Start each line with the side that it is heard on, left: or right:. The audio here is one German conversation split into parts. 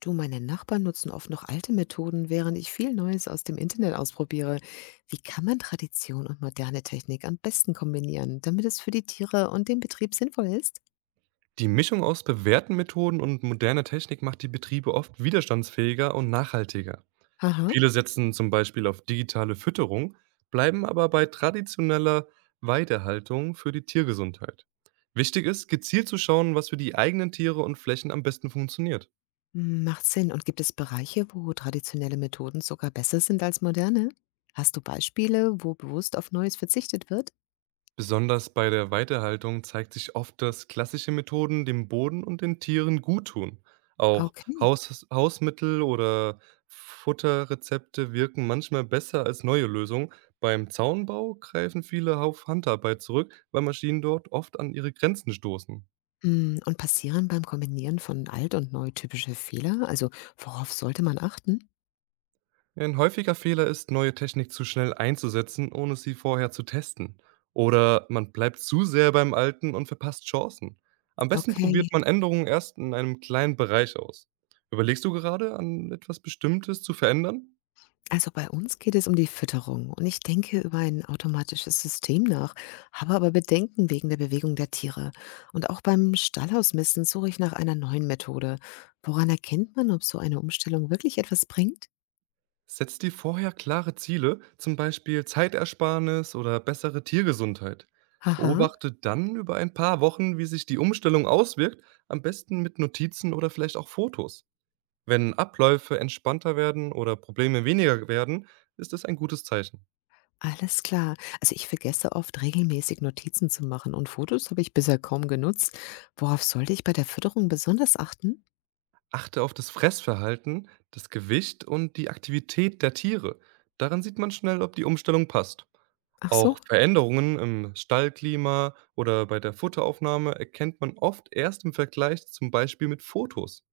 left: Du, meine Nachbarn nutzen oft noch alte Methoden, während ich viel Neues aus dem Internet ausprobiere. Wie kann man Tradition und moderne Technik am besten kombinieren, damit es für die Tiere und den Betrieb sinnvoll ist?
right: Die Mischung aus bewährten Methoden und moderner Technik macht die Betriebe oft widerstandsfähiger und nachhaltiger.
left: Aha.
right: Viele setzen zum Beispiel auf digitale Fütterung, bleiben aber bei traditioneller Weidehaltung für die Tiergesundheit. Wichtig ist, gezielt zu schauen, was für die eigenen Tiere und Flächen am besten funktioniert.
left: Hm, macht Sinn. Und gibt es Bereiche, wo traditionelle Methoden sogar besser sind als moderne? Hast du Beispiele, wo bewusst auf Neues verzichtet wird?
right: Besonders bei der Weiterhaltung zeigt sich oft, dass klassische Methoden dem Boden und den Tieren gut tun. Auch
left: Okay.
right: Hausmittel oder Futterrezepte wirken manchmal besser als neue Lösungen. Beim Zaunbau greifen viele auf Handarbeit zurück, weil Maschinen dort oft an ihre Grenzen stoßen.
left: Hm, und passieren beim Kombinieren von alt und neu typische Fehler? Also worauf sollte man achten?
right: Ein häufiger Fehler ist, neue Technik zu schnell einzusetzen, ohne sie vorher zu testen. Oder man bleibt zu sehr beim Alten und verpasst Chancen. Am besten probiert
left: Okay.
right: man Änderungen erst in einem kleinen Bereich aus. Überlegst du gerade, an etwas Bestimmtes zu verändern?
left: Also bei uns geht es um die Fütterung und ich denke über ein automatisches System nach, habe aber Bedenken wegen der Bewegung der Tiere. Und auch beim Stallhausmisten suche ich nach einer neuen Methode. Woran erkennt man, ob so eine Umstellung wirklich etwas bringt?
right: Setz dir vorher klare Ziele, zum Beispiel Zeitersparnis oder bessere Tiergesundheit.
left: Haha,
right: Beobachte dann über ein paar Wochen, wie sich die Umstellung auswirkt, am besten mit Notizen oder vielleicht auch Fotos. Wenn Abläufe entspannter werden oder Probleme weniger werden, ist es ein gutes Zeichen.
left: alles klar. Also ich vergesse oft regelmäßig Notizen zu machen und Fotos habe ich bisher kaum genutzt. Worauf sollte ich bei der Fütterung besonders achten?
right: Achte auf das Fressverhalten, das Gewicht und die Aktivität der Tiere. Daran sieht man schnell, ob die Umstellung passt.
left: Ach
right: Auch
left: so.
right: Veränderungen im Stallklima oder bei der Futteraufnahme erkennt man oft erst im Vergleich zum Beispiel mit Fotos.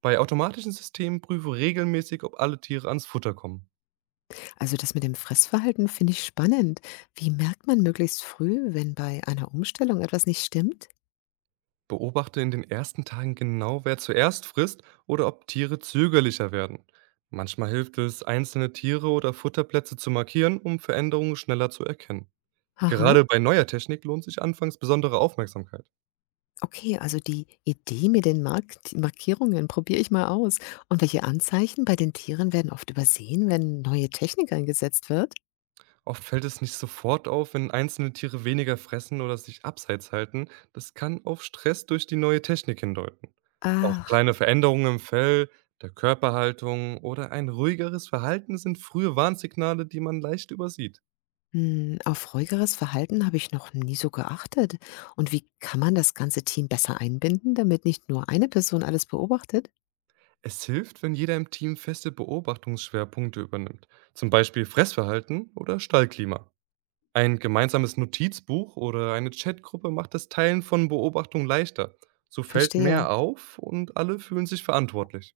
right: Bei automatischen Systemen prüfe regelmäßig, ob alle Tiere ans Futter kommen.
left: Also das mit dem Fressverhalten finde ich spannend. Wie merkt man möglichst früh, wenn bei einer Umstellung etwas nicht stimmt?
right: Beobachte in den ersten Tagen genau, wer zuerst frisst oder ob Tiere zögerlicher werden. Manchmal hilft es, einzelne Tiere oder Futterplätze zu markieren, um Veränderungen schneller zu erkennen.
left: Aha,
right: Gerade bei neuer Technik lohnt sich anfangs besondere Aufmerksamkeit.
left: okay, also die Idee mit den Markierungen probiere ich mal aus. Und welche Anzeichen bei den Tieren werden oft übersehen, wenn neue Technik eingesetzt wird?
right: Oft fällt es nicht sofort auf, wenn einzelne Tiere weniger fressen oder sich abseits halten. Das kann auf Stress durch die neue Technik hindeuten. Auch
left: Ach,
right: kleine Veränderungen im Fell, der Körperhaltung oder ein ruhigeres Verhalten sind frühe Warnsignale, die man leicht übersieht.
left: hm, auf ruhigeres Verhalten habe ich noch nie so geachtet. Und wie kann man das ganze Team besser einbinden, damit nicht nur eine Person alles beobachtet?
right: Es hilft, wenn jeder im Team feste Beobachtungsschwerpunkte übernimmt, zum Beispiel Fressverhalten oder Stallklima. Ein gemeinsames Notizbuch oder eine Chatgruppe macht das Teilen von Beobachtungen leichter. So fällt
left: Verstehe.
right: mehr auf und alle fühlen sich verantwortlich.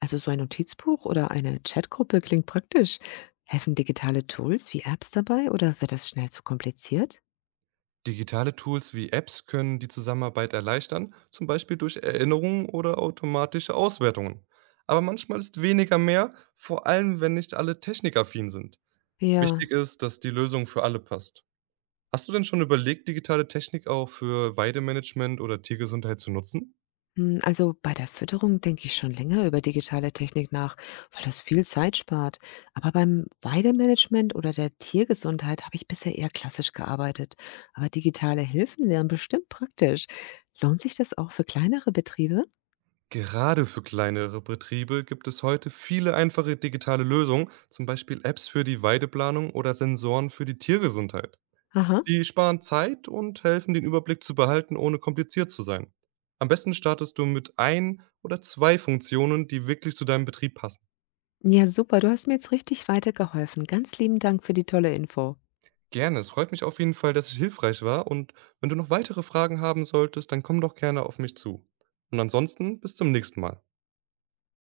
left: Also so ein Notizbuch oder eine Chatgruppe klingt praktisch. Helfen digitale Tools wie Apps dabei oder wird das schnell zu kompliziert?
right: Digitale Tools wie Apps können die Zusammenarbeit erleichtern, zum Beispiel durch Erinnerungen oder automatische Auswertungen. Aber manchmal ist weniger mehr, vor allem wenn nicht alle technikaffin sind. Wichtig
left: Ja,
right: ist, dass die Lösung für alle passt. Hast du denn schon überlegt, digitale Technik auch für Weidemanagement oder Tiergesundheit zu nutzen?
left: hm, also bei der Fütterung denke ich schon länger über digitale Technik nach, weil das viel Zeit spart. Aber beim Weidemanagement oder der Tiergesundheit habe ich bisher eher klassisch gearbeitet. Aber digitale Hilfen wären bestimmt praktisch. Lohnt sich das auch für kleinere Betriebe?
right: Gerade für kleinere Betriebe gibt es heute viele einfache digitale Lösungen, zum Beispiel Apps für die Weideplanung oder Sensoren für die Tiergesundheit.
left: Aha.
right: Die sparen Zeit und helfen, den Überblick zu behalten, ohne kompliziert zu sein. Am besten startest du mit ein oder zwei Funktionen, die wirklich zu deinem Betrieb passen.
left: Ja, super, du hast mir jetzt richtig weitergeholfen. Ganz lieben Dank für die tolle Info.
right: Gerne. Es freut mich auf jeden Fall, dass ich hilfreich war. Und wenn du noch weitere Fragen haben solltest, dann komm doch gerne auf mich zu. Und ansonsten bis zum nächsten Mal.